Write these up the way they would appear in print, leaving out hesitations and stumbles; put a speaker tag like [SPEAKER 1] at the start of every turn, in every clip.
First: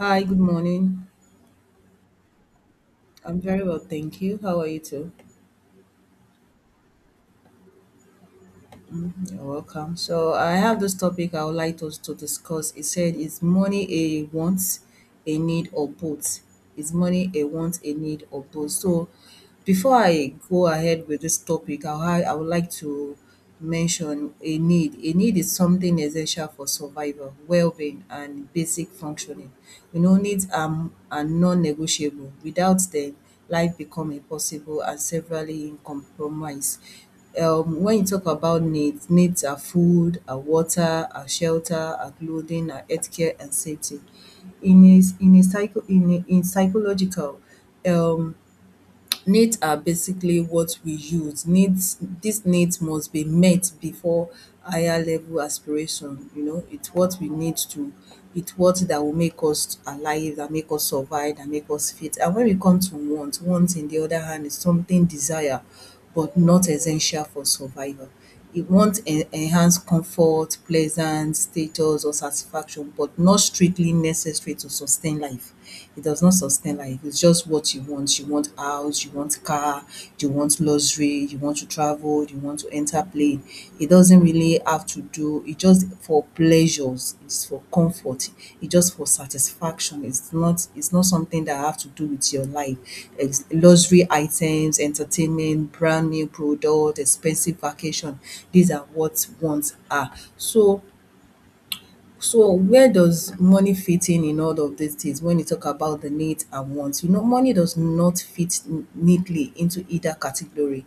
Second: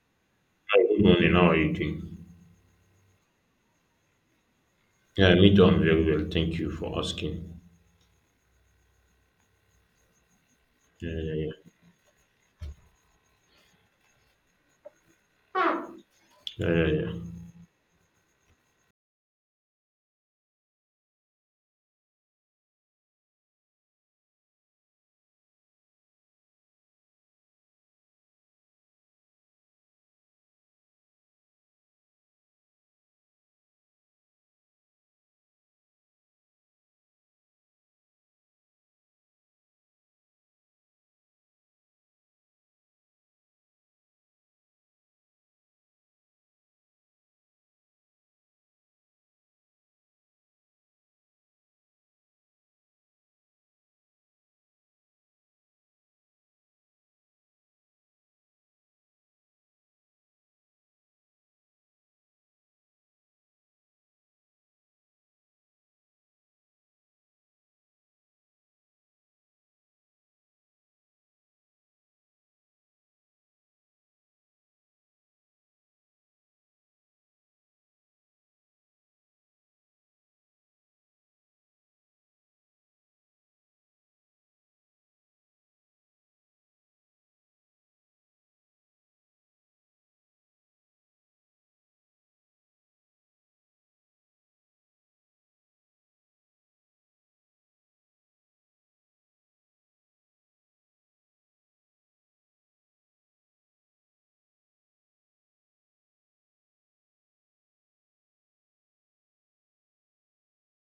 [SPEAKER 1] Hi, good
[SPEAKER 2] Good
[SPEAKER 1] morning.
[SPEAKER 2] morning. How are you doing?
[SPEAKER 1] I'm very well, thank you. How are you too?
[SPEAKER 2] Yeah, me too. I'm very well. Thank you for asking.
[SPEAKER 1] You're welcome. So I have this
[SPEAKER 2] Yeah,
[SPEAKER 1] topic
[SPEAKER 2] yeah,
[SPEAKER 1] I would
[SPEAKER 2] yeah,
[SPEAKER 1] like us to discuss. It said, is money a want, a need, or both?
[SPEAKER 2] yeah, yeah.
[SPEAKER 1] Is money
[SPEAKER 2] yeah.
[SPEAKER 1] a want, a need, or both? So before I go ahead with this topic, I would like to mention a need. A need is something essential for survival, well-being, and basic functioning. You know, needs are non-negotiable. Without them, life become impossible and severely in compromise. When you talk about needs, needs are food, are water, are shelter, are clothing, are healthcare and safety. In a psycho in a in psychological um needs are basically what we use. Needs these needs must be met before higher level aspiration. You know, it's what we need to it's what that will make us alive, that make us survive, that make us fit. And when we come to want in the other hand is something desire but not essential for survival. It wants enhanced comfort, pleasant status, or satisfaction, but not strictly necessary to sustain life. It does not sustain life. It's just what you want. You want house, you want car, you want luxury, you want to travel, you want to enter plane. It doesn't really have to do, it's just for pleasures, it's for comfort, it's just for satisfaction. It's not something that have to do with your life. It's luxury items, entertainment, brand new product, expensive vacation. These are what ones are. So so where does money fit in all of these things when you talk about the needs and wants? You know, money does not fit neatly into either category,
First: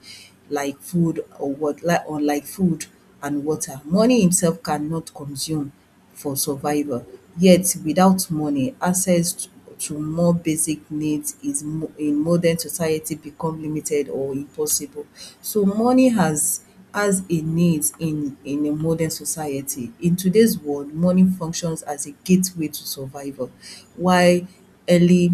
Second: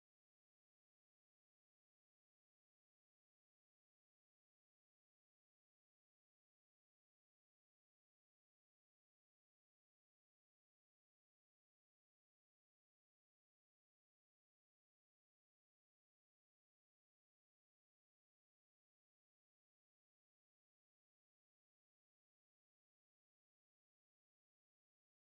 [SPEAKER 1] like food or what, like food and water. Money himself cannot consume for survival. Yet, without money, access to more basic needs is in modern society become limited or impossible. So money has a need in a modern society. In today's world, money functions as a gateway to survival, while early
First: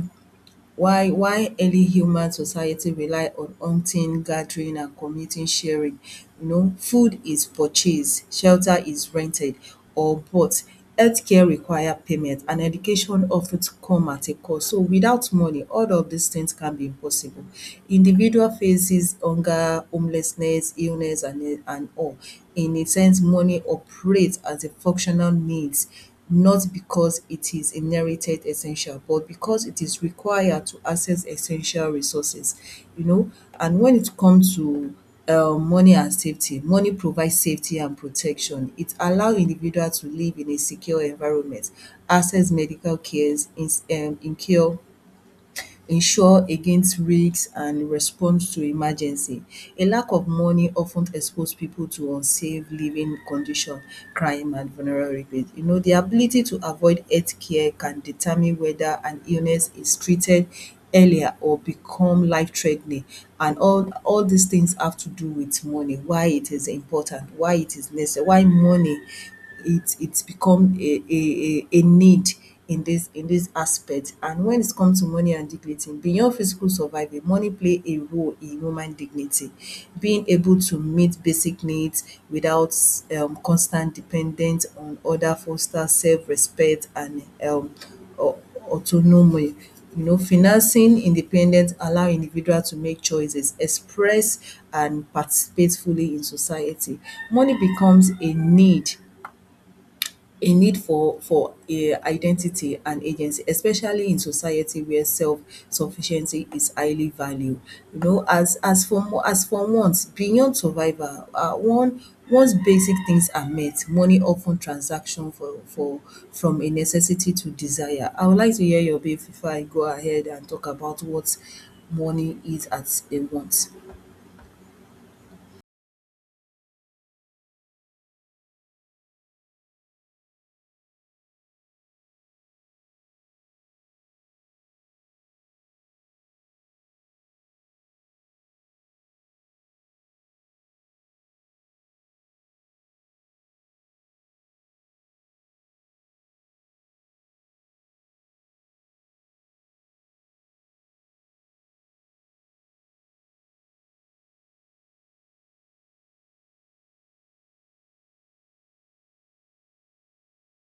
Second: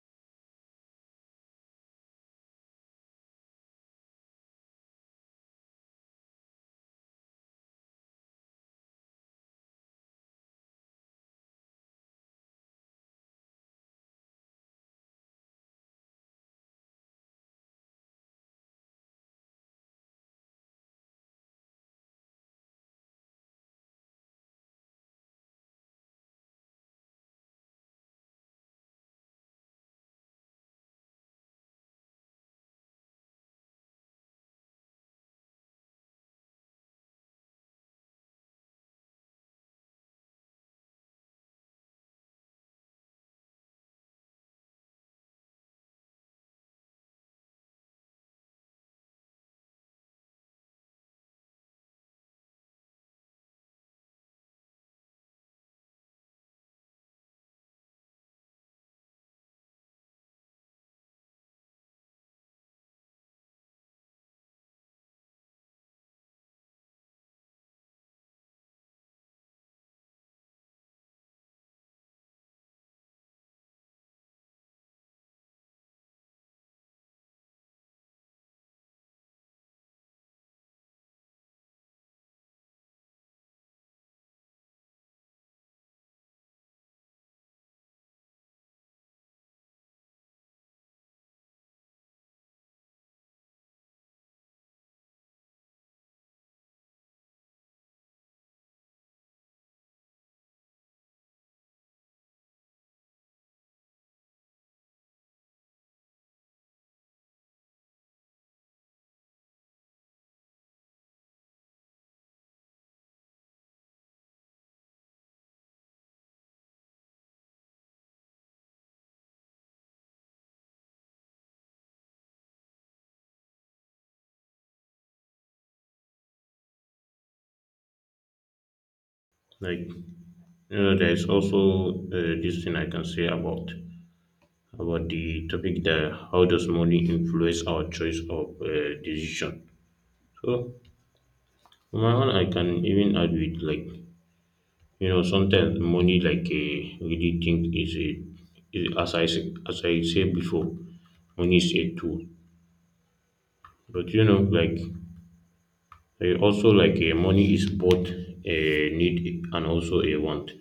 [SPEAKER 1] why? Why early human society rely on hunting, gathering and community sharing? You know, food is purchased, shelter is rented or bought, healthcare require payment and education of ten come at a cost. So without money all of these things can be impossible. Individual faces hunger, homelessness, illness and all. In a sense, money operates as a functional needs, not because it is inherited essential, but because it is required to access essential resources. You know, and when it comes to money and safety, money provides safety and protection. It allow individual to live in a secure environment, access medical cares, in cure, ensure against risks and response to emergency. A lack of money of ten expose people to unsafe living condition, crime and vulnerability. You know, the ability to avoid health care can determine whether an illness is treated earlier or become life threa ten ing. And all these things have to do with money, why it is important, why it is necessary, why money it become a need in this aspect. And when it comes to money and dignity, beyond physical survival money play a role in human dignity, being able to meet basic needs without constant dependent on other, foster self-respect and um au- autonomy. You know, financing independence allow individual to make choices, express and participate fully in society. Money becomes a need, a need for a identity and agency, especially in society where self sufficiency is highly valued. You know, as for once beyond survival, one once basic things are met, money often transaction for from a necessity to desire. I would like to hear your bit before I go ahead and talk about what money is as a want.
[SPEAKER 2] Like, there is also this thing I can say about the topic that how does money influence our choice of decision. So, for my one, I can even add with like, sometimes money like a really think is a is, as I said before, money is a tool. But you know, like also like money is both a need and also a want,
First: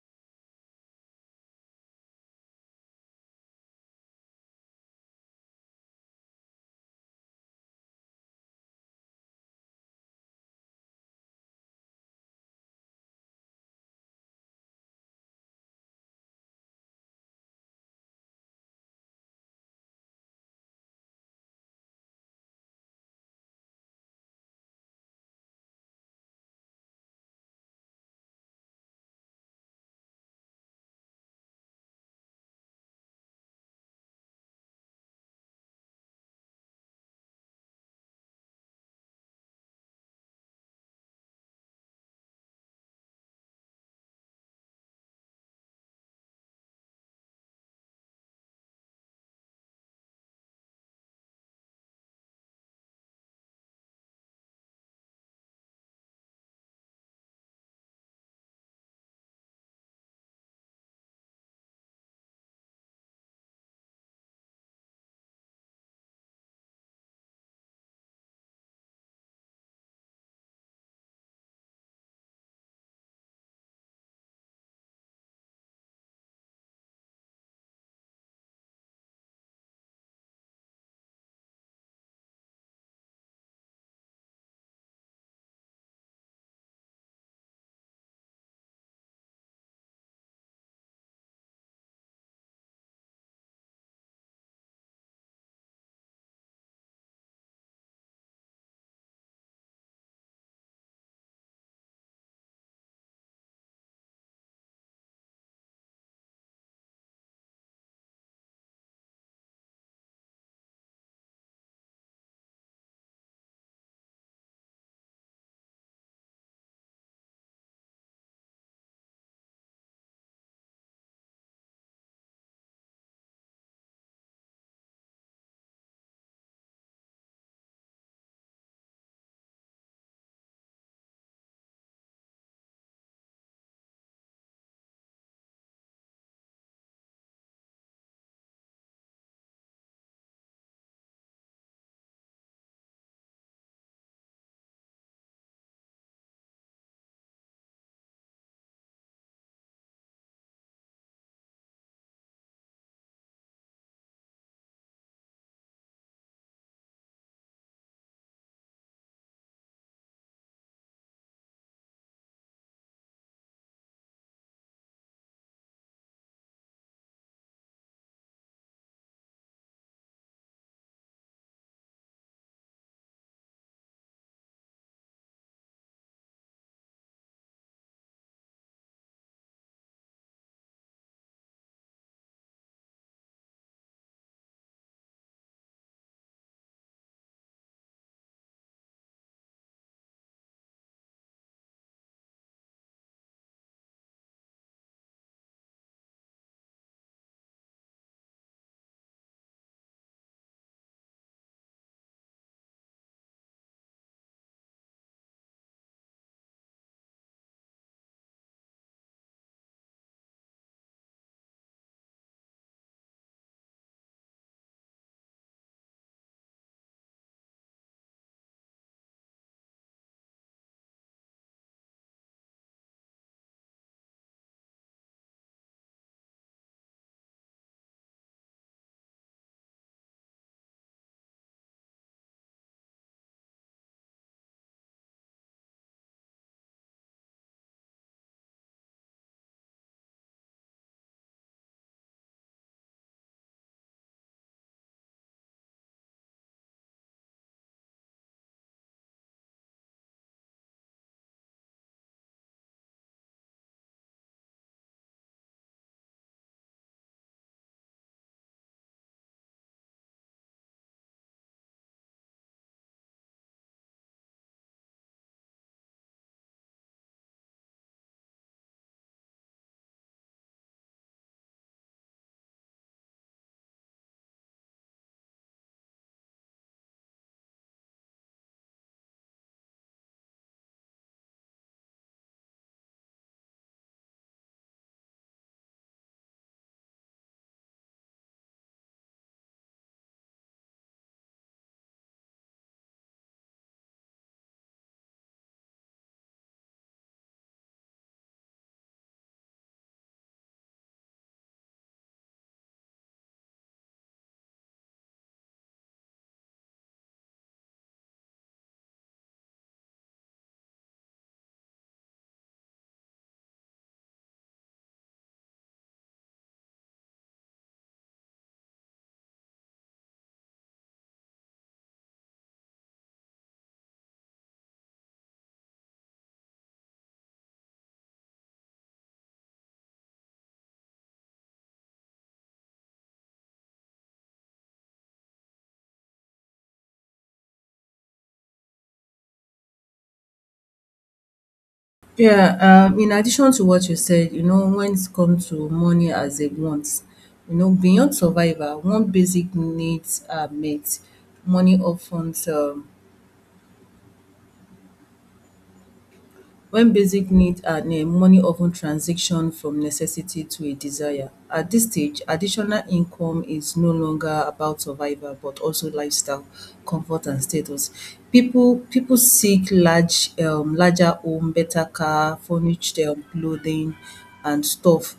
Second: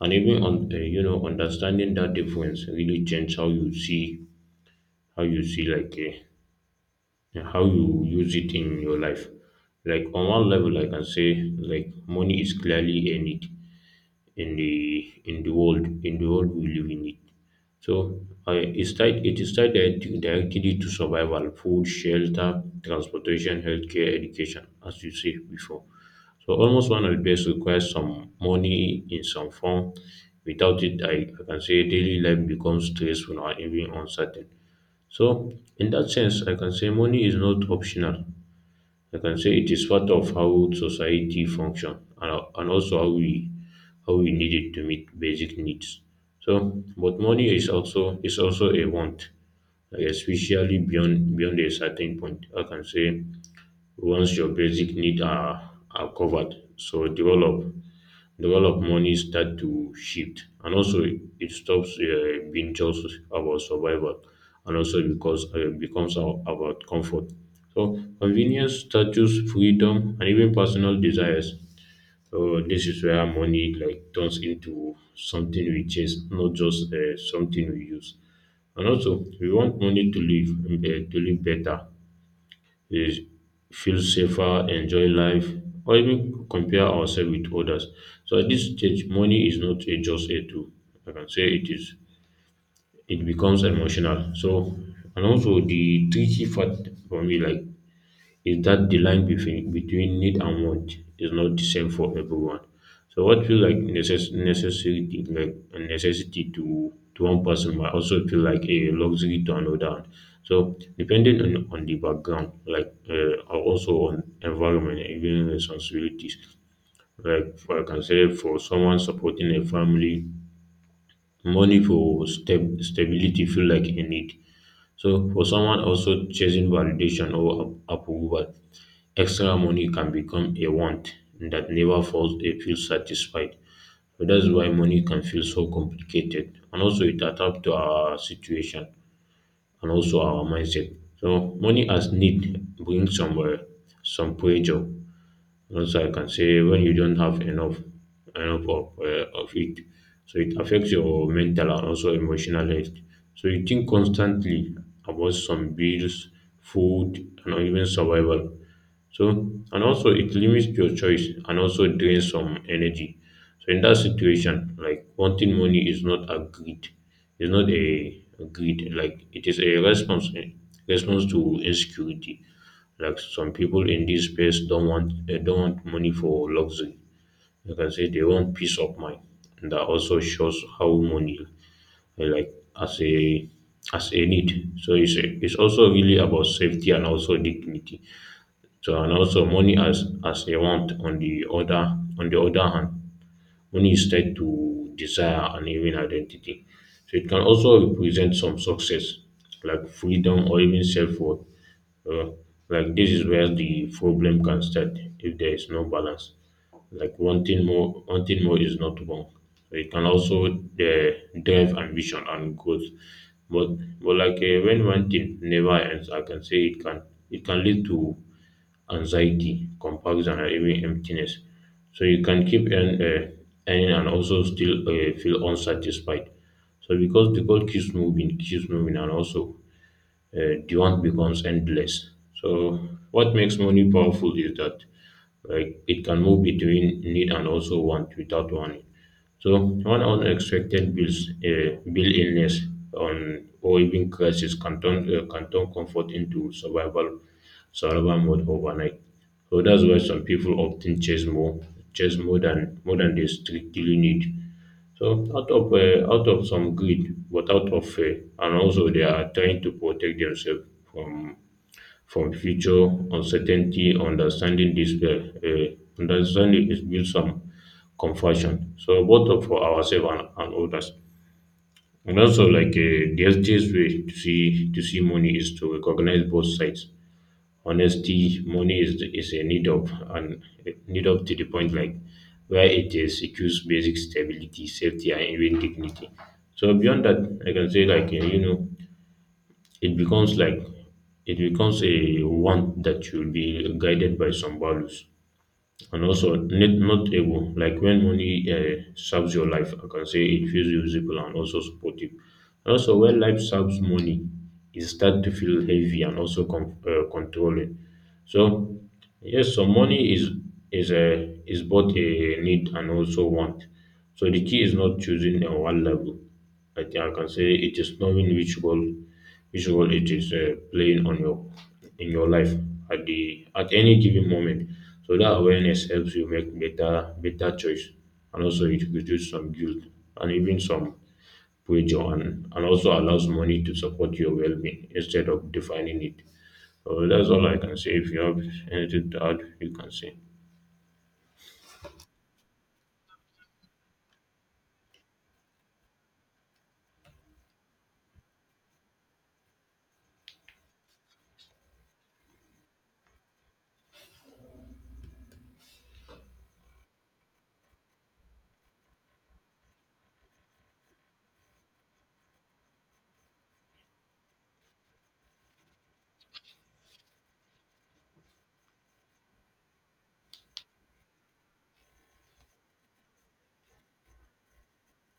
[SPEAKER 2] and even on you know understanding that difference really change how you see like how you use it in your life. Like on one level I can say like money is clearly a need in the world, in the world we live in it. So it's tied, it is tied directly to survival, food, shelter, transportation, healthcare, education, as you said before. So almost one of the best requires some money in some form. Without it, I can say daily life becomes stressful or even uncertain. So in that sense, I can say money is not optional. I can say it is part of how society function, and also how we need it to meet basic needs. So, but money is also a want, like especially beyond a certain point. I can say once your basic needs are covered, so develop the world of money start to shift, and also it stops being just about survival, and also because becomes about comfort, so convenience, status, freedom, and even personal desires. So this is where money like turns into something we chase, not just something we use, and also we want money to live, to live better. We feel safer, enjoy life, or even compare ourselves with others. So at this stage, money is not a, just a tool. I can say it is. It becomes emotional. So, and also the tricky part for me, like is that the line between need and want is not the same for everyone. So what feel like necessity, like a necessity to one person might also feel like a luxury to another one. So depending on the background, like also on environment, and even responsibilities. Like for, I can say for someone supporting a family, money for stability feel like a need. So for someone also chasing validation or approval, extra money can become a want that never falls a feel satisfied. So that's why money can feel so complicated. And also it adapts to our situation and also our mindset. So money as need brings some pressure. Also, I can say when you don't have enough of it, so it affects your mental and also emotional health. So you think constantly about some bills, food, and even survival. So and also it limits your choice and also drains some energy. So in that situation, like wanting money is not a greed, it's not a greed. Like it is a response, response to insecurity. Like some people in this space don't want, they don't want money for luxury. You can say they want peace of mind. And that also shows how money, like as a as a need. So it's a, it's also really about safety and also dignity. So and also money as a want on the other hand, money is tied to desire and even identity. So it can also represent some success, like freedom or even self worth. Uh, like this is where the problem can start if there is no balance. Like wanting more is not wrong. So it can also drive ambition and growth. But like when one thing never ends, I can say it can lead to anxiety, comparison, and even emptiness. So you can keep earning and also still feel unsatisfied. So because the goal keeps moving, and also demand becomes endless. So, what makes money powerful is that like it can move between need and also want without warning. So, one unexpected bill, illness, on or even crisis can turn comfort into survival, survival mode overnight. So that's why some people often chase more, chase more than they strictly need. So out of some greed, but out of fear, and also they are trying to protect themselves from from future uncertainty. Understanding is build some compassion. So both of for ourselves, and others. And also, like the healthiest way to see money is to recognize both sides. Honesty, money is a need of and a need up to the point, like where it is secures basic stability, safety, and even dignity. So beyond that, I can say like it becomes like it becomes a want that should be guided by some values, and also not, not able. Like when money serves your life, I can say it feels usable and also supportive. Also when life serves money, it starts to feel heavy and also controlling. So yes, some money is a is both a need and also want. So the key is not choosing a one level. I think I can say it is knowing which role it is playing on your in your life at the at any given moment. So that awareness helps you make better better choice, and also it reduces some guilt and even some pressure, and also allows money to support your well being instead of defining it. So that's all I can say. If you have anything to add, you can say.
[SPEAKER 1] Yeah, in addition to what you said, you know, when it comes to money as a want, you know, beyond survival, one basic needs are met. Money when basic needs are met, money often transition from necessity to a desire. At this stage, additional income is no longer about survival, but also lifestyle, comfort, and status. People seek large, larger home, better car, furnished clothing, and stuff.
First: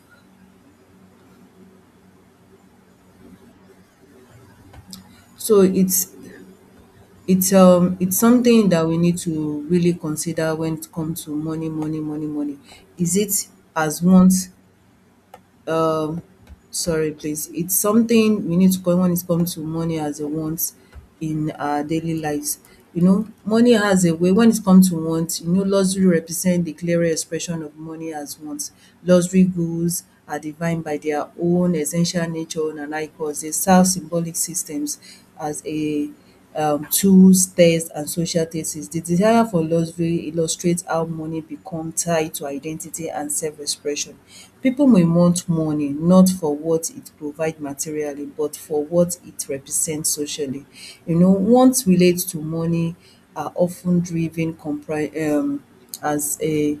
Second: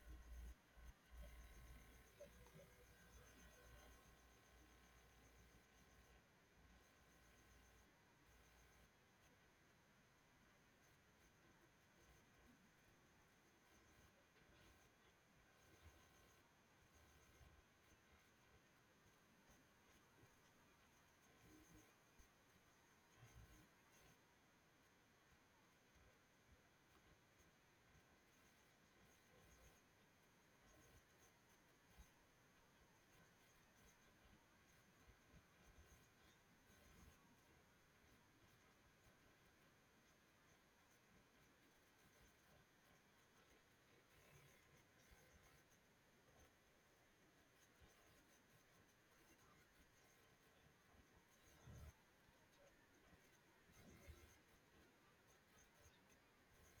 [SPEAKER 1] So it's it's something that we need to really consider when it comes to money, money. Is it as once um sorry please. It's something we need to when it comes to money as a want in our daily lives. You know, money has a way when it comes to want, you know, luxury represent the clearer expression of money as wants. Luxury goods are defined by their own essential nature and icons. They serve symbolic systems as a tools, text and social thesis. The desire for luxury illustrates how money becomes tied to identity and self-expression. People may want money not for what it provides materially but for what it represents socially. You know, wants relate to money are often driven compri as a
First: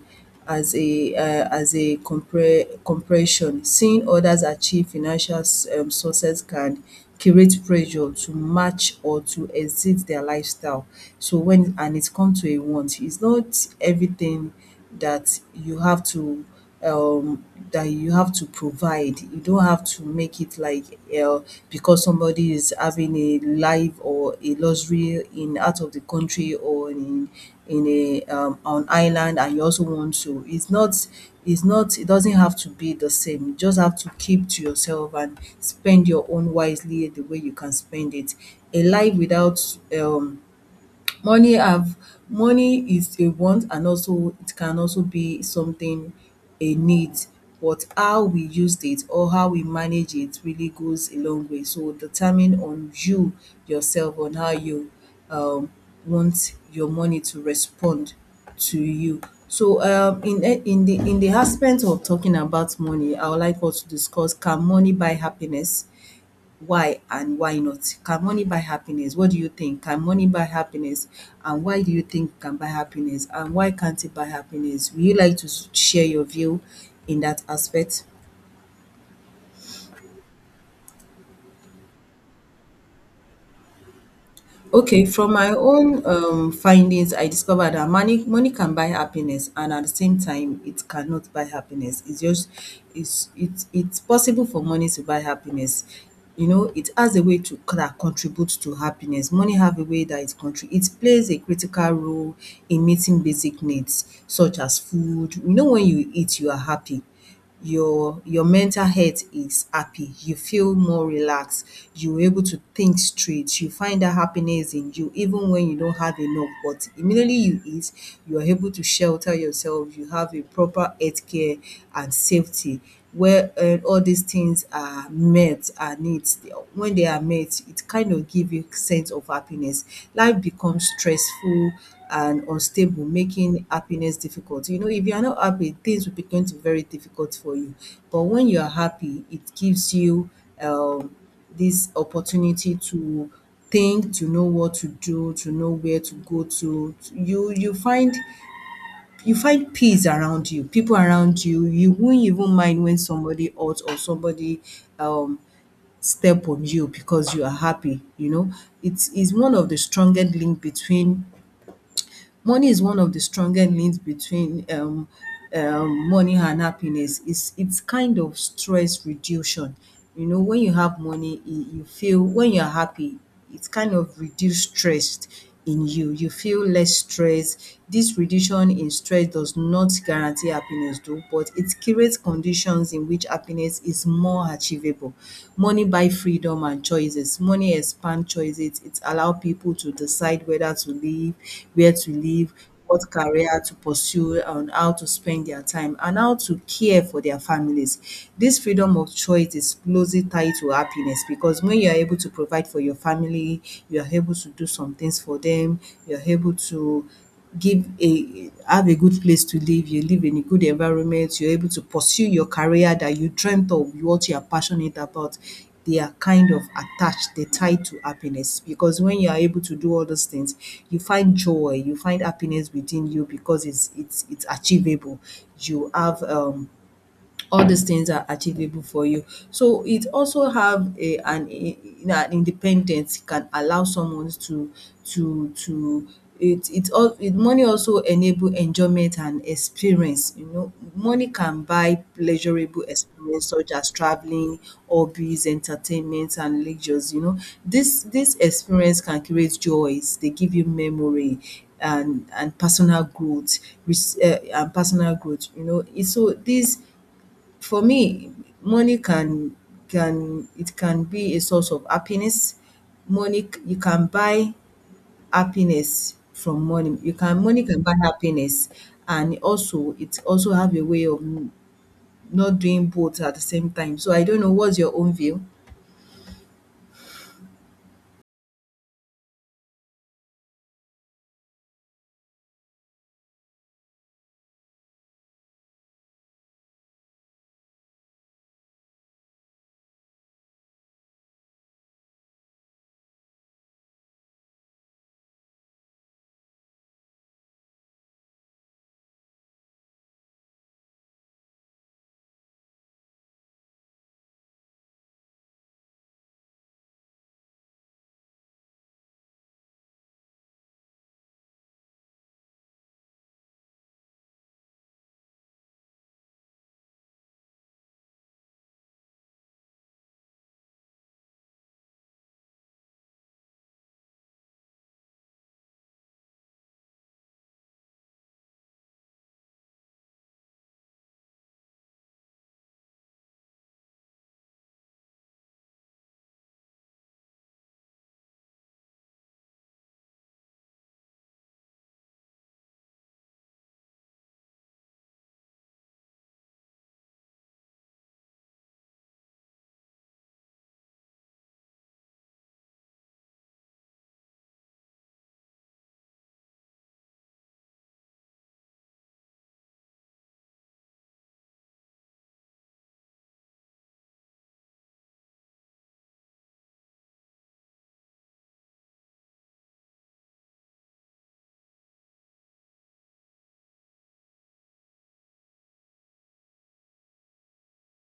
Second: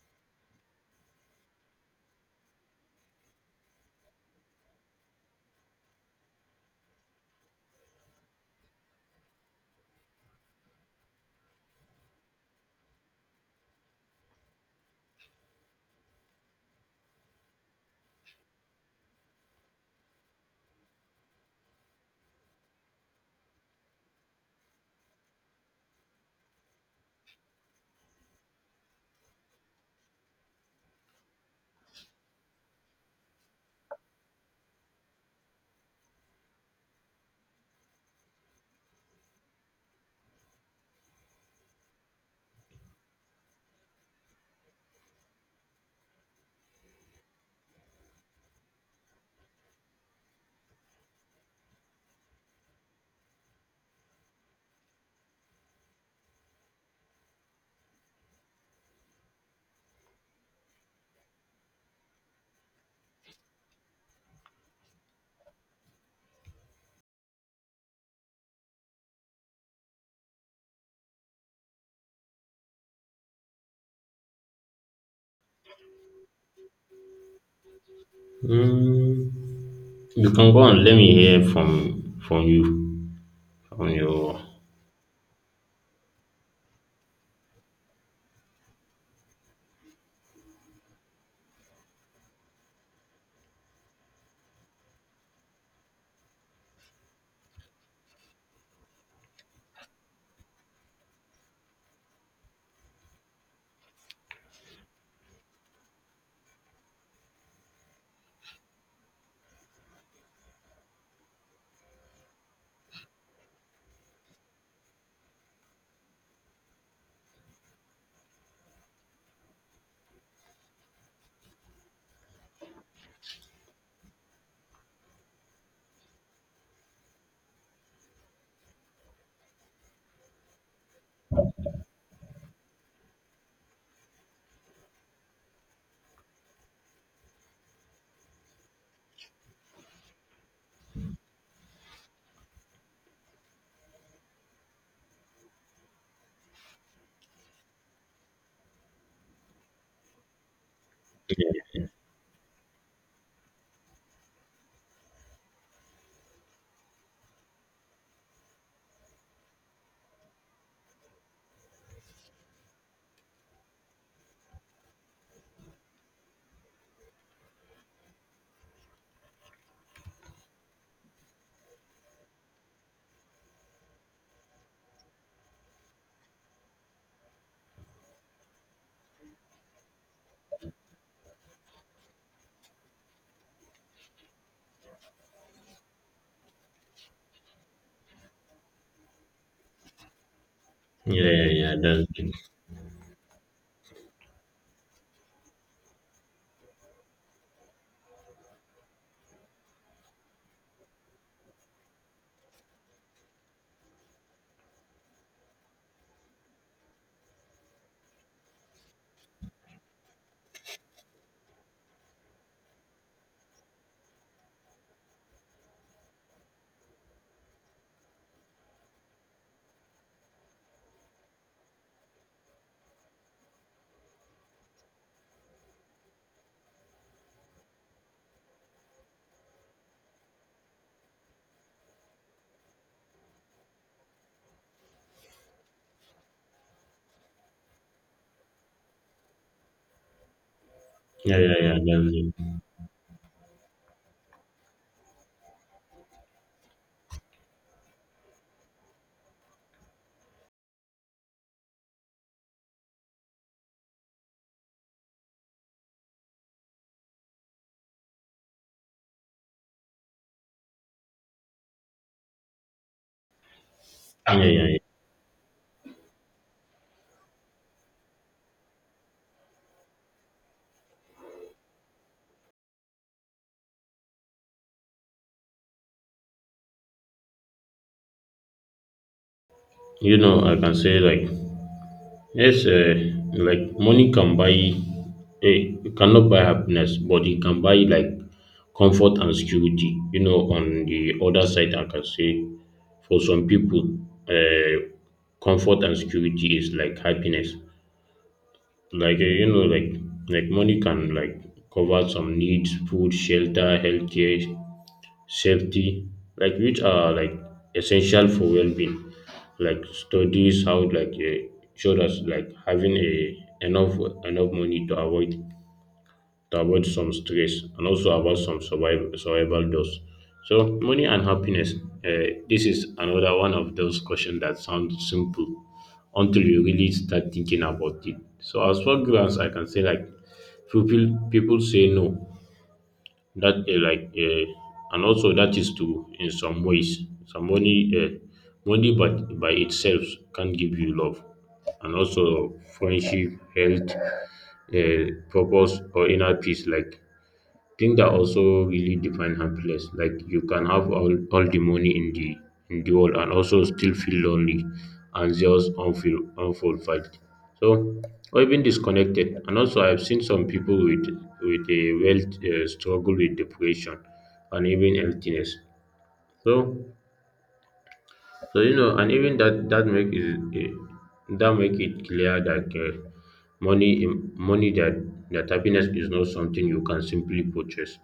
[SPEAKER 1] as a as a compare compression. Seeing others achieve financial success can create pressure to match or to exceed their lifestyle. So when and it comes to a want, it's not everything that you have to um provide. You don't have to make it like, uh, because somebody is having a life or a luxury in out of the country or in a on island and you also want to. It's not, it doesn't have to be the same. You just have to keep to yourself and spend your own wisely the way you can spend it. A life without money have, money is a want and also it can also be something a need. But how we used it or how we manage it really goes a long way, so determine on you yourself on how you um want your money to respond to you. So in a in the aspect of talking about money, I would like us to discuss, can money buy happiness? Why and why not? Can money buy happiness? What do you think? Can money buy happiness? And why do you think it can buy happiness? And why can't it buy happiness? Would you like to share your view in that aspect?
[SPEAKER 2] Mm, you can go on. Let me hear from you, from your.
[SPEAKER 1] Okay, from my own findings, I discovered that money can buy happiness, and at the same time, it cannot buy happiness. It's just it's possible for money to buy happiness. You know, it has a way that contribute to happiness. Money have a way that it contribute. It plays a critical role in meeting basic needs such as food. You know, when you eat, you are happy, your mental health is happy, you feel more relaxed, you were able to think straight, you find that happiness in you even when you don't have enough. But immediately you eat, you are able to shelter yourself, you have a proper health care and safety, where all these things are met, are needs. When they are met, it kind of give you sense of happiness. Life becomes stressful and unstable, making happiness difficult. You know, if you are not happy, things will be going to be very difficult for you. But when you are happy, it gives you um, this opportunity to think, to know what to do, to know where to go to. You find you find peace around you, people around
[SPEAKER 2] Yeah,
[SPEAKER 1] you.
[SPEAKER 2] yeah,
[SPEAKER 1] You won't even mind when somebody hurts or somebody um step on you because you are happy, you know. It is one of the strongest link between money, is one of the strongest links between money and happiness. It's kind of stress reduction. You know, when you have money, you feel when you're happy, it's kind of reduce stress in you. You feel less stress. This reduction in stress does not guarantee happiness, though, but it creates conditions in which happiness success is more achievable. Money buy freedom and choices. Money expand choices. It allow people to decide whether to live,
[SPEAKER 2] yeah, yeah,
[SPEAKER 1] where
[SPEAKER 2] that's
[SPEAKER 1] to
[SPEAKER 2] it.
[SPEAKER 1] live, what career to pursue, and how to spend their time, and how to care for their families. This freedom of choice is closely tied to happiness, because when you are able to provide for your family, you are able to do some things for them, you are able to give a have a good place to live, you live in a good environment, you're able to pursue your career that you dreamt of, what you are passionate about. They are kind of attached, they tied to happiness. Because when you are able to do all those things, you find joy, you find happiness within you because it's achievable. You have all these things are achievable for you. So it also have a an independence. It can allow someone to to to it it all it money also enable enjoyment and experience. You know, money
[SPEAKER 2] Yeah, yeah,
[SPEAKER 1] can
[SPEAKER 2] yeah,
[SPEAKER 1] buy
[SPEAKER 2] that's it.
[SPEAKER 1] pleasurable experience such as traveling, hobbies, entertainment and leisures. This experience can create joys, they give you memory and personal growth. Res- eh, and personal growth you know It- so this For me, money can be a source of happiness. You can
[SPEAKER 2] Yeah,
[SPEAKER 1] buy
[SPEAKER 2] yeah, yeah.
[SPEAKER 1] happiness from money. You can Money can buy happiness, and also it also have a way of not doing both at the same time. So I don't know what's your own view.
[SPEAKER 2] You know, I can say like yes, like money can buy, you cannot buy happiness, but it can buy like comfort and security. You know, on the other side, I can say for some people, uh, comfort and security is like happiness. Like like money can like cover some needs, food, shelter, healthcare, safety, like which are like essential for well-being, like studies how like showed us like having a enough enough money to avoid some stress, and also about some survival, survival dose. So money and happiness, this is another one of those questions that sound simple until you really start thinking about it. So as far as I can say, like few people people say no that like and also that is to in some ways. Some money money but by itself can give you love and also friendship, health, purpose, or inner peace, like think that also really define happiness. Like you can have all the money in the world and also still feel lonely, anxious, unfulfilled. So or even disconnected. And also I've seen some people with a wealth struggle with depression and even emptiness. So so you know, and even that that make it clear that money that happiness is not something you can simply purchase,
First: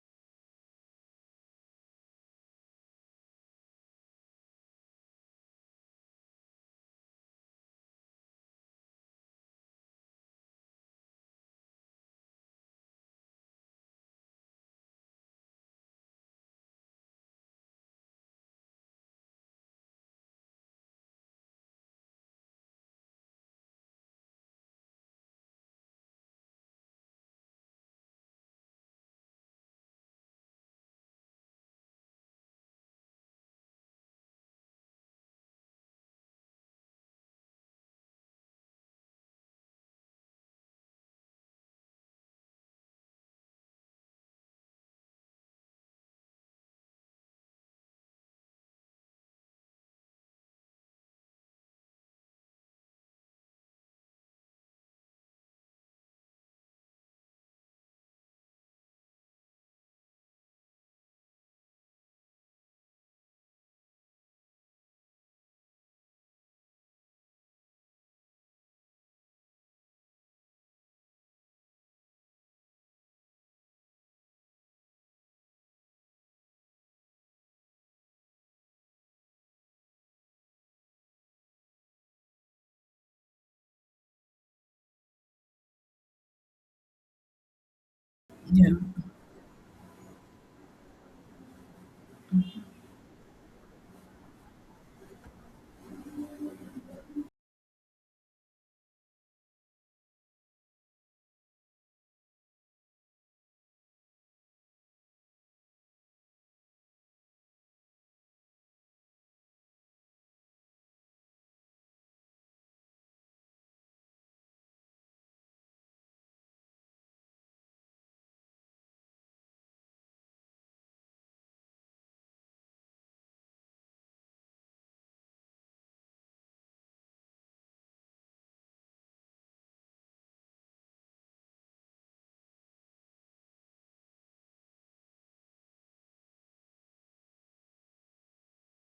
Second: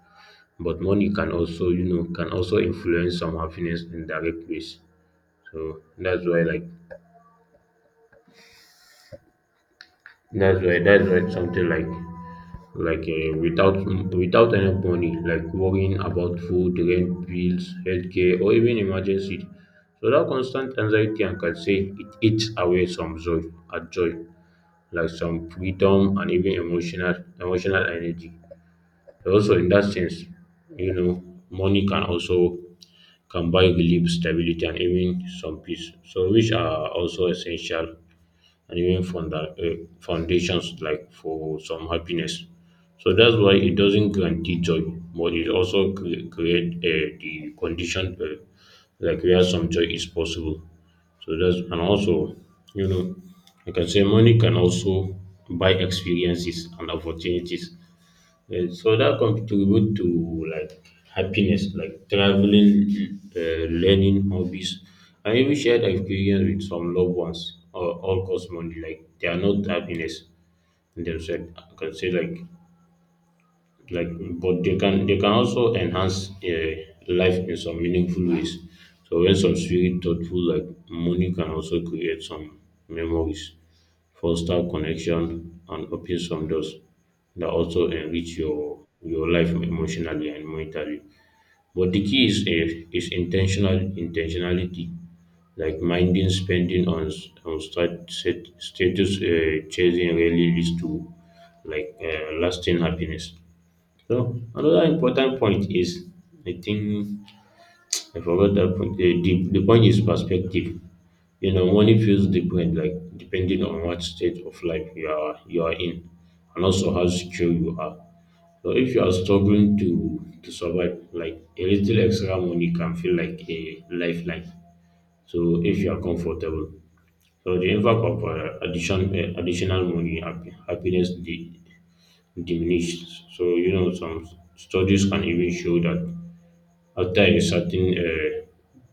[SPEAKER 2] but money can also you know can also influence some happiness in direct ways. So that's why like that's why something like without without any money, like worrying about food, rent, bills, healthcare, or even emergency. So that constant anxiety and can say it eats away some joy, at joy. Like some freedom and even emotional emotional energy. Also, in that sense, you know, money can also can buy relief, stability, and even some peace. So, which are also essential and even foundations like for some happiness. So that's why it doesn't guarantee joy, but it also create the condition, like where some joy is possible. So that's, and also, you know, like I can say money can also buy experiences and opportunities, yes, so that contribute to like happiness, like traveling, learning, hobbies, and even shared experience with some loved ones. Or all cause money, like they are not happiness in themselves. I can say like but they can also enhance life in some meaningful ways. So when some spirit thoughtful, like money can also create some memories, foster connection, and open some doors that also enrich
[SPEAKER 1] Yeah,
[SPEAKER 2] your life emotionally and mentally. But the key is intentionality, like minding spending on, status chasing, really leads to like lasting happiness. So another important point is, I think, I forgot that point. The point is perspective. You know, money feels different, like depending on what state of life you are in, and also how secure you are. So if you are struggling to survive, like a little extra money can feel like a lifeline. So if you are comfortable, so the impact of additional money, happiness de- diminished. So you know, some studies can even show that after a certain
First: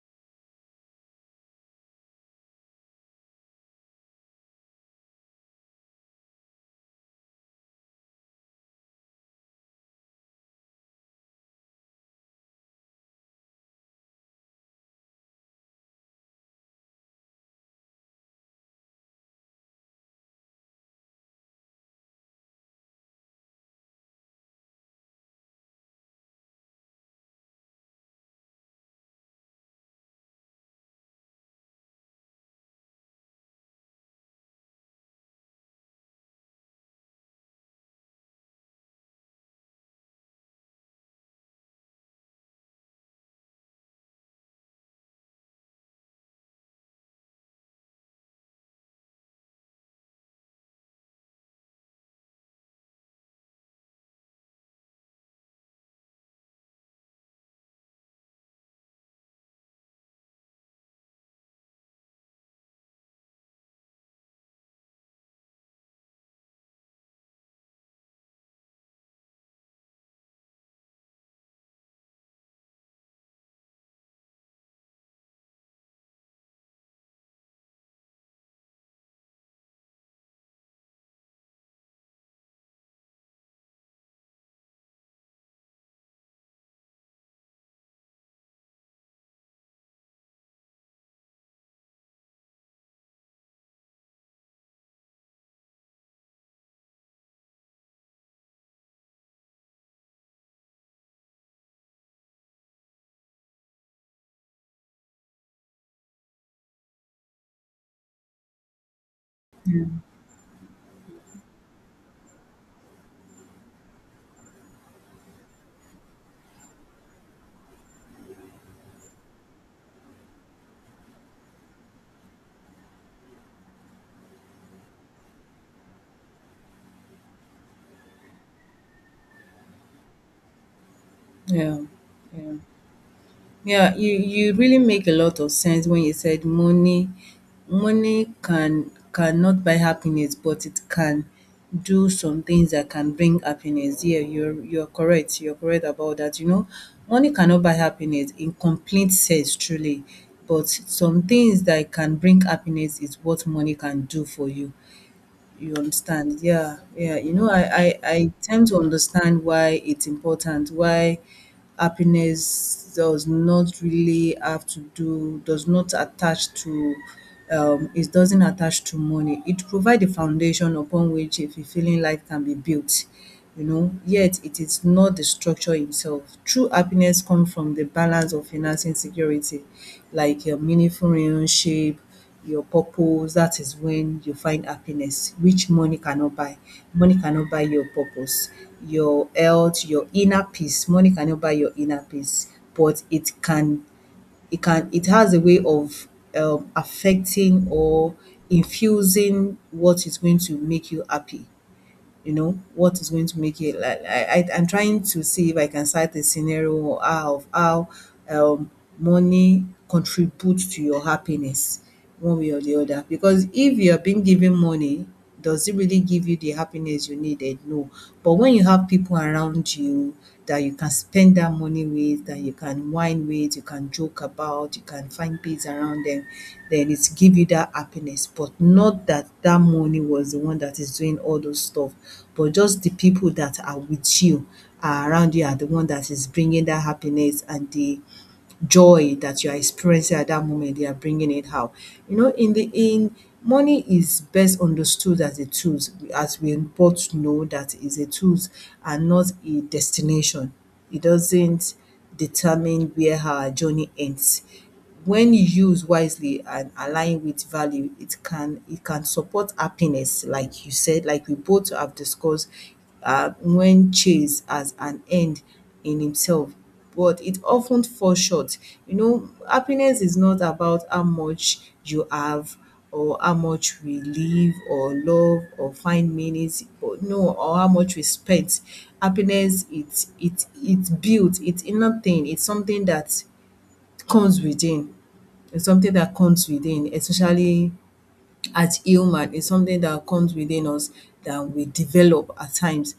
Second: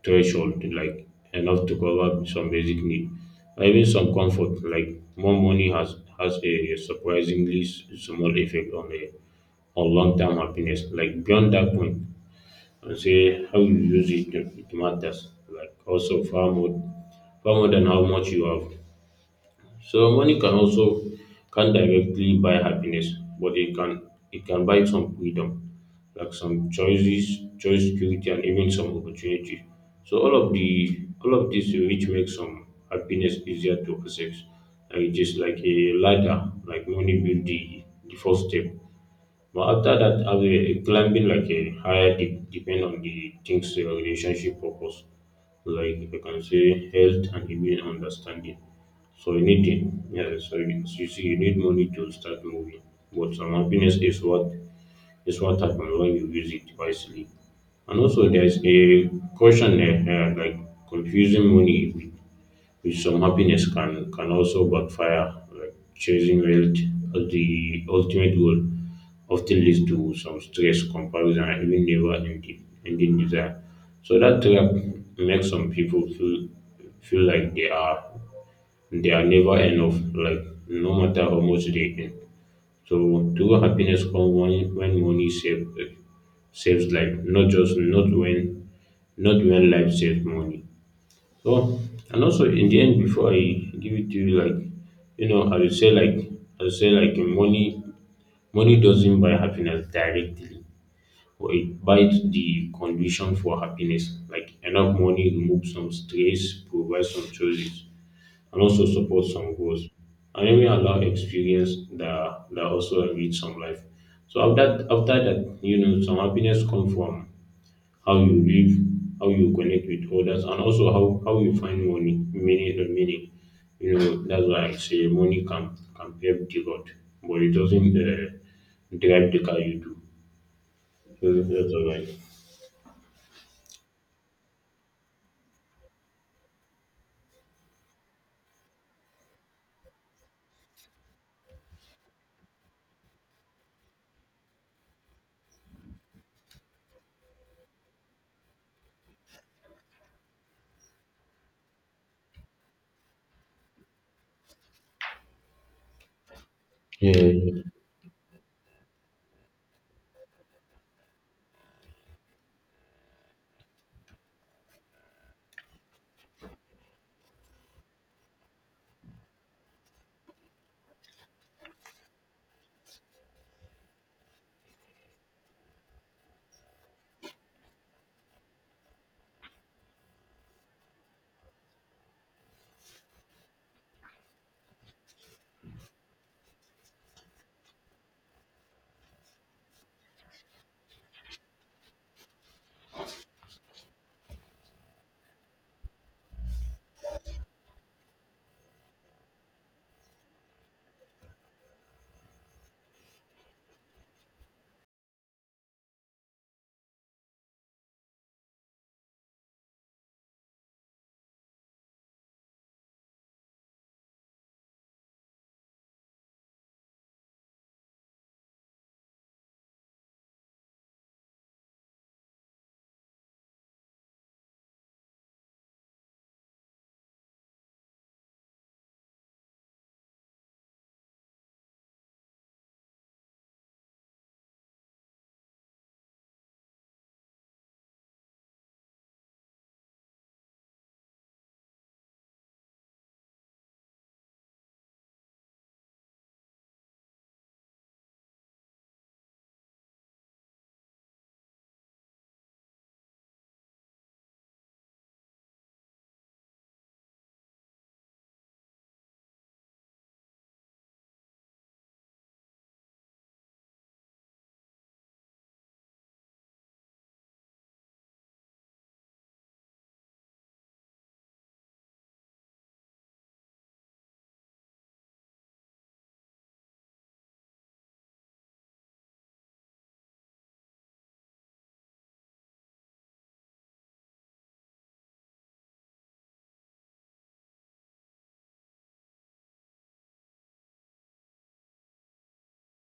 [SPEAKER 2] threshold, like enough to cover some basic need, or even some comfort, like more money has a surprisingly small effect on a on long term happiness. Like beyond that point, and say how you use it, it matters. Like also far more than how much you have. So money can also can directly buy happiness, but it can buy some freedom, like some choices, choice security, and even some opportunity. So all of this which makes some happiness easier to access, and it is like a ladder, like money build the first step, but after that, I'll be climbing like a higher depend on the things your relationship purpose, like you can say health and even understanding. So you need it. Yeah, so you see, you need money to start moving. But some happiness is what happens when you use it wisely. And also, there's a caution there, like confusing money which some happiness can also backfire. Like chasing wealth as the ultimate goal often leads to some stress, comparison, and even never-ending ending desire. So that trap makes some people feel like they are never enough, like no matter how much they earn. So true happiness comes when saves life, not when life saves money. So, and also in the end, before I give it to you, like you know, I would say like money doesn't buy happiness directly, but it buys the condition for happiness. Like enough money removes some stress, provides some choices, and also supports some goals. And even allow experience that also enrich some life. So after that, you know, some happiness come from how you live, how you connect with others, and also how you find money, meaning. You know, that's why I say money can pave the road, but it doesn't drive the car, you do. So that's
[SPEAKER 1] yeah,
[SPEAKER 2] all right.
[SPEAKER 1] yeah. Yeah, you really make a lot of sense when you said money can cannot buy happiness, but it can do some things that can bring happiness. Yeah, you're correct. You're correct about that. You know, money cannot buy happiness in complete sense, truly. But some things that can bring happiness is what money can do for you. You understand? Yeah,
[SPEAKER 2] Yeah,
[SPEAKER 1] yeah. You know, I,
[SPEAKER 2] yeah,
[SPEAKER 1] I, I tend to understand why it's important, why happiness does not really have to do, does not attach to, it doesn't attach to money. It provides a foundation upon which a fulfilling life can be built. You know, yet it is not the structure itself. True happiness comes from the balance of financing security, like a meaningful relationship, your purpose, that is when you find happiness, which money cannot buy. Money cannot buy your purpose, your health, your inner peace. Money cannot buy your inner peace, but it can it can it has a way of affecting or infusing what is going to make you happy. You know, what is going to make it like, I'm trying to see if I can cite a scenario of how um money contributes to your happiness one way or the other. Because if you're being given money, does it really give you the happiness you needed? No, but when you have people around you, people that you can spend that money with, that you can whine with, you can joke about, you can find peace around them, then it's give you that happiness. But not that that money was the one that is doing all those stuff, but just the people that are with you, are around you are the one that is bringing that happiness and the joy that you are experiencing at that moment, they are bringing it out. You know, in the in money is best understood as a tool, as we both know that is a tool and not a destination. It doesn't determine where our journey ends. When used wisely and aligned with value, it can support happiness, like you said, like we both have discussed, when chased as an end in itself. But it often falls short. You know, happiness is not about how much you have or how much we live or love or find meanings or no or how much we spend. Happiness, it's built, it's inner thing, it's something that comes within. It's something that comes within, especially as human is something that comes within us that we develop at times,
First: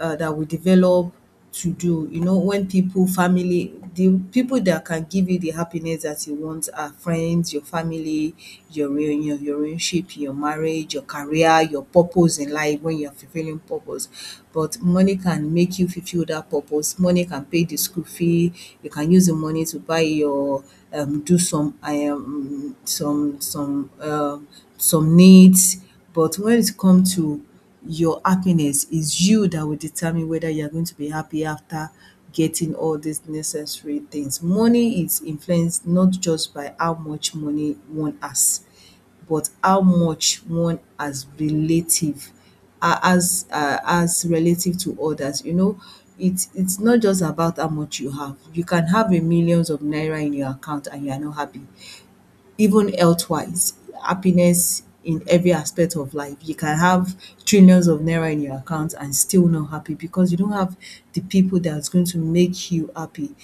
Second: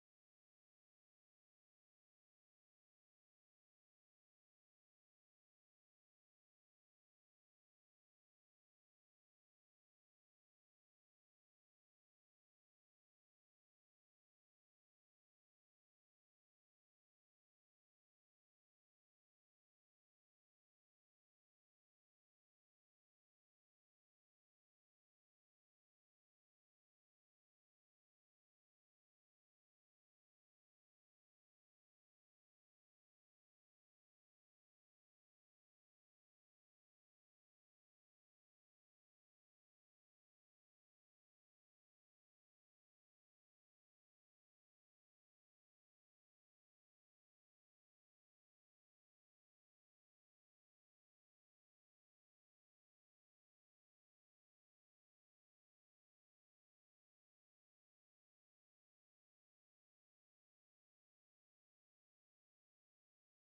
[SPEAKER 1] that we develop to do. You know, when people family, the people that can give you the happiness that you want are friends, your family, your relationship, your marriage, your career, your purpose in life, when you're fulfilling purpose. But money can make you fulfill that purpose. Money can pay the school fee. You can use the money to buy your, do some some needs. But when it comes to your happiness, is you that will determine whether you're going to be happy after getting all these necessary things. Money is influenced not just by how much money one has, but how much one as relative, as relative to others. You know, it's not just about how much you have. You can have a millions of naira in your account and you are not happy. Even elsewise, happiness in every aspect of life. You can have trillions of naira in your account and still not happy because you don't have the people that's going to make you happy.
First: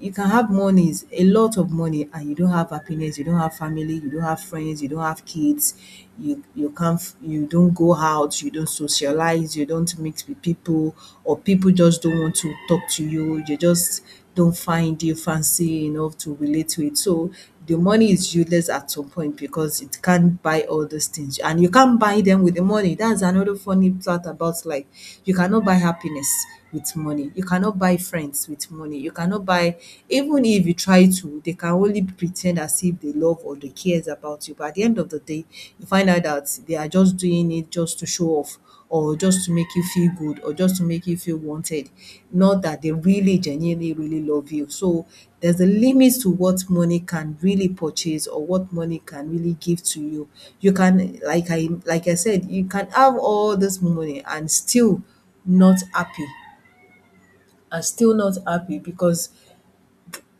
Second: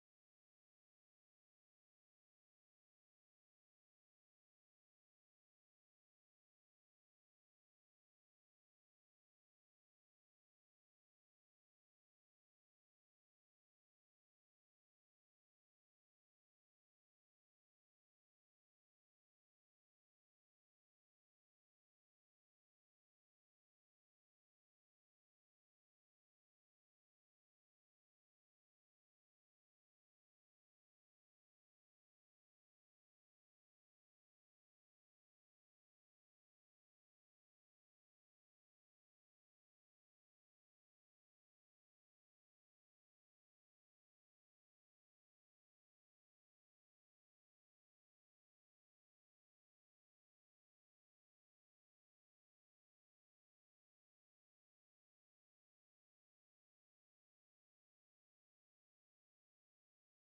[SPEAKER 1] You can have monies, a lot of money, and you don't have happiness, you don't have family, you don't have friends, you don't have kids, you can't f- you don't go out, you don't socialize, you don't mix with people, or people just don't want to talk to you. You just don't find you fancy enough to relate to it. So the money is useless at some point because it can't buy all those things. And you can't buy them with the money. That's another funny part about life. You cannot buy happiness with money. You cannot buy friends with money. You cannot buy, even if you try to, they can only pretend as if they love or they cares about you. But at the end of the day, you find out that they are just doing it just to show off or just to make you feel good or just to make you feel wanted. Not that they really genuinely really love you. So there's a limit to what money can really purchase or what money can really give to you. You can like I said, you can have all this money and still not happy. And still not happy because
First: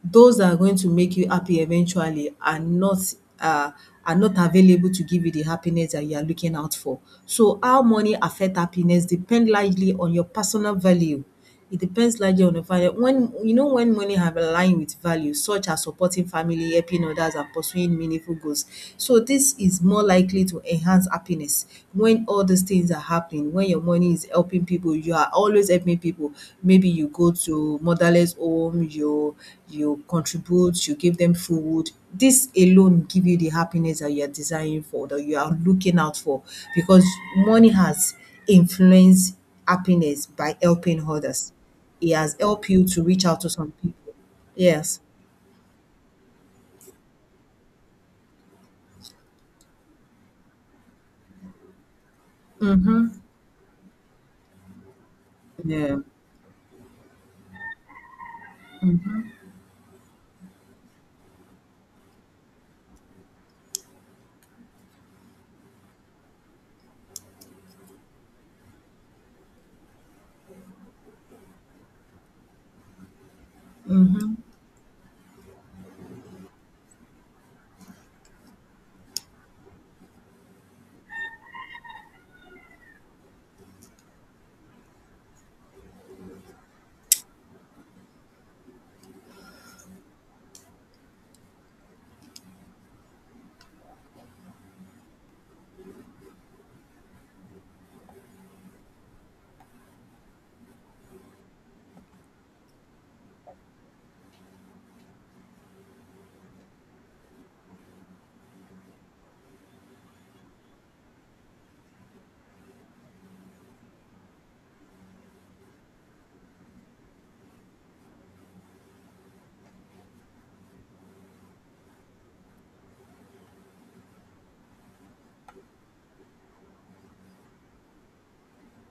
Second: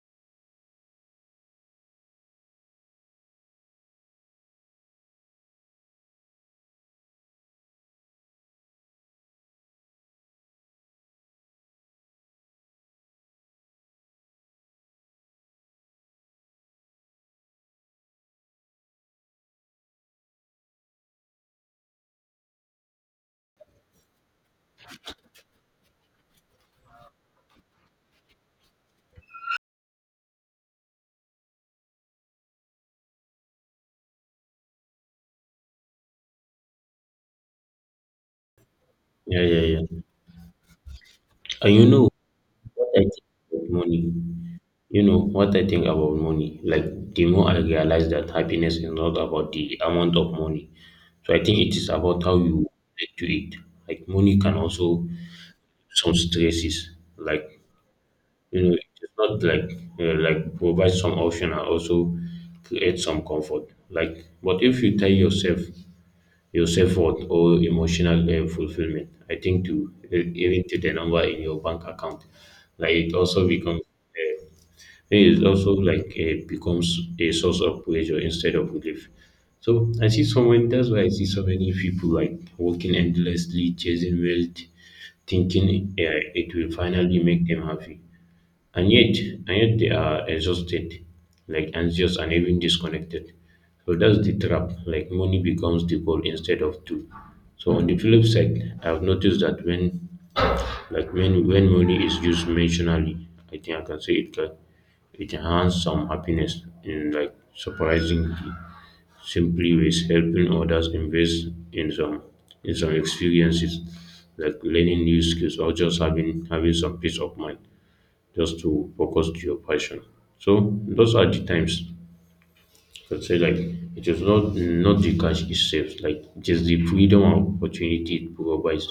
[SPEAKER 1] those that are going to make you happy eventually are not, uh, are not available to give you the happiness that you are looking out for. So how money affect happiness depend largely on your personal value. It depends largely on the value. When you know when money have aligned with values such as supporting family, helping others and pursuing meaningful goals. So this is more likely to enhance happiness. When all these things are happening, when your money is helping people, you are always helping people. Maybe you go to motherless home, you contribute, you give them food. This alone give you the happiness that you are desiring for, that you are looking out for, because money has influenced
[SPEAKER 2] yeah.
[SPEAKER 1] happiness by helping others.
[SPEAKER 2] And you know
[SPEAKER 1] It has helped you
[SPEAKER 2] what
[SPEAKER 1] to
[SPEAKER 2] I
[SPEAKER 1] reach out to
[SPEAKER 2] think about
[SPEAKER 1] some
[SPEAKER 2] money?
[SPEAKER 1] people. Yes.
[SPEAKER 2] You know what I think about money? Like the more I realize that happiness is not about the amount of money. So I think it is about how you
[SPEAKER 1] Mm-hmm.
[SPEAKER 2] relate to it. Like money can also
[SPEAKER 1] Yeah.
[SPEAKER 2] some stresses. Like, you know, it's not like you like provide some option and also create some comfort. Like, but if you tie yourself worth or emotional fulfillment, I think to even to the number in your bank account, like it also becomes
[SPEAKER 1] Mm-hmm.
[SPEAKER 2] it is also like becomes a source of pressure instead of relief. So I see someone. That's why I see so many people like working endlessly, chasing wealth, thinking it will finally make them happy, and yet and yet they are exhausted, like anxious and even disconnected. So that's the trap, like money becomes the goal instead of tool. So on the flip side, I've noticed that when like when money is used mentionally, I think I can say it enhances some happiness in like surprisingly simply ways: helping others, invest in some experiences, like learning new skills, or just having some peace of mind, just to focus to your passion. So those are the times I'd say, like, it is not the cash itself, like it is the freedom and opportunity it provides.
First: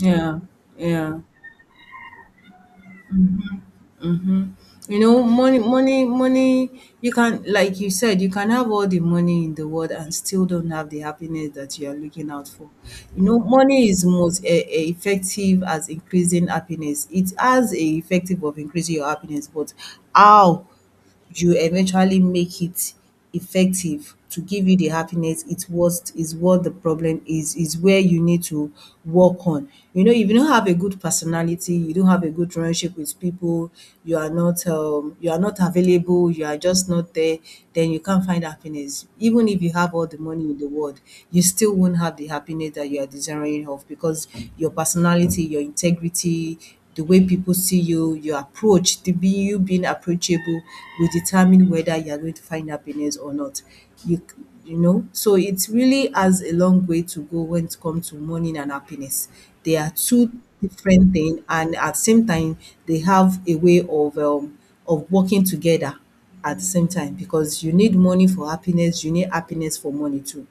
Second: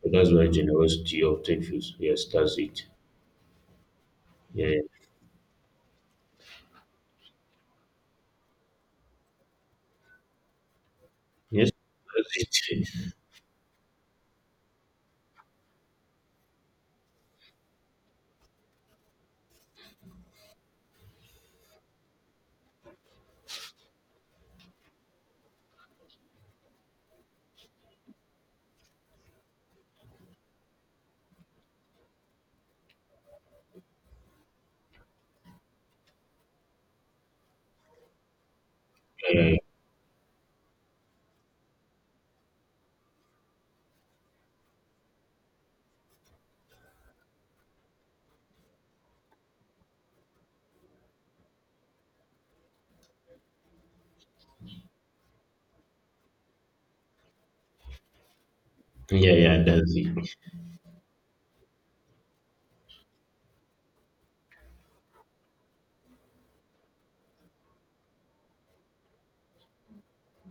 [SPEAKER 2] So that's why
[SPEAKER 1] Yeah.
[SPEAKER 2] generosity often feels, yes, that's it.
[SPEAKER 1] Mm-hmm.
[SPEAKER 2] Yeah, yeah,
[SPEAKER 1] You know, money, you can, like you said, you can have all the money in the world and still don't have the happiness
[SPEAKER 2] yes,
[SPEAKER 1] that you are looking out
[SPEAKER 2] that's
[SPEAKER 1] for.
[SPEAKER 2] it.
[SPEAKER 1] You know, money is most effective as increasing happiness. It has a effective of increasing your happiness, but how? You eventually make it effective to give you the happiness. It's what is what the problem is where you need to work on. You know, if you don't have a good personality, you don't have a good relationship with people, you are not available, you are just not there, then you can't find happiness even
[SPEAKER 2] Yeah,
[SPEAKER 1] if you have all the money in the world. You still won't have the happiness that you are desiring of, because your personality, your integrity, the way people see you, your approach, the be you being approachable will determine whether you're going to find happiness or not. You c- you know, so it really has a long way to go when it comes to money and happiness.
[SPEAKER 2] yeah, yeah, yeah,
[SPEAKER 1] They are
[SPEAKER 2] that's it.
[SPEAKER 1] two different things, and at the same time, they have a way of, of working together at the same time, because you need money for happiness, you need happiness for money too.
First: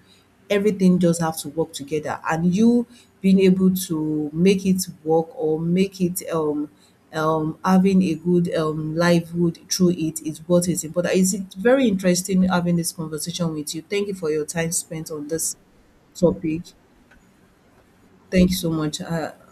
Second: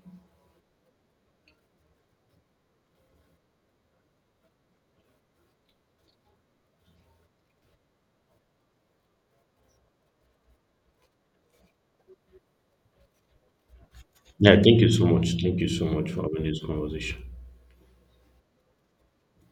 [SPEAKER 1] Everything just have to work together, and you being able to make it work or make it, having a good, livelihood through it is what is important. It's very interesting having this conversation with you. Thank you for your
[SPEAKER 2] Yeah,
[SPEAKER 1] time
[SPEAKER 2] thank you so
[SPEAKER 1] spent on
[SPEAKER 2] much.
[SPEAKER 1] this
[SPEAKER 2] Thank you so much for having
[SPEAKER 1] topic.
[SPEAKER 2] this conversation.
[SPEAKER 1] Thank you so much.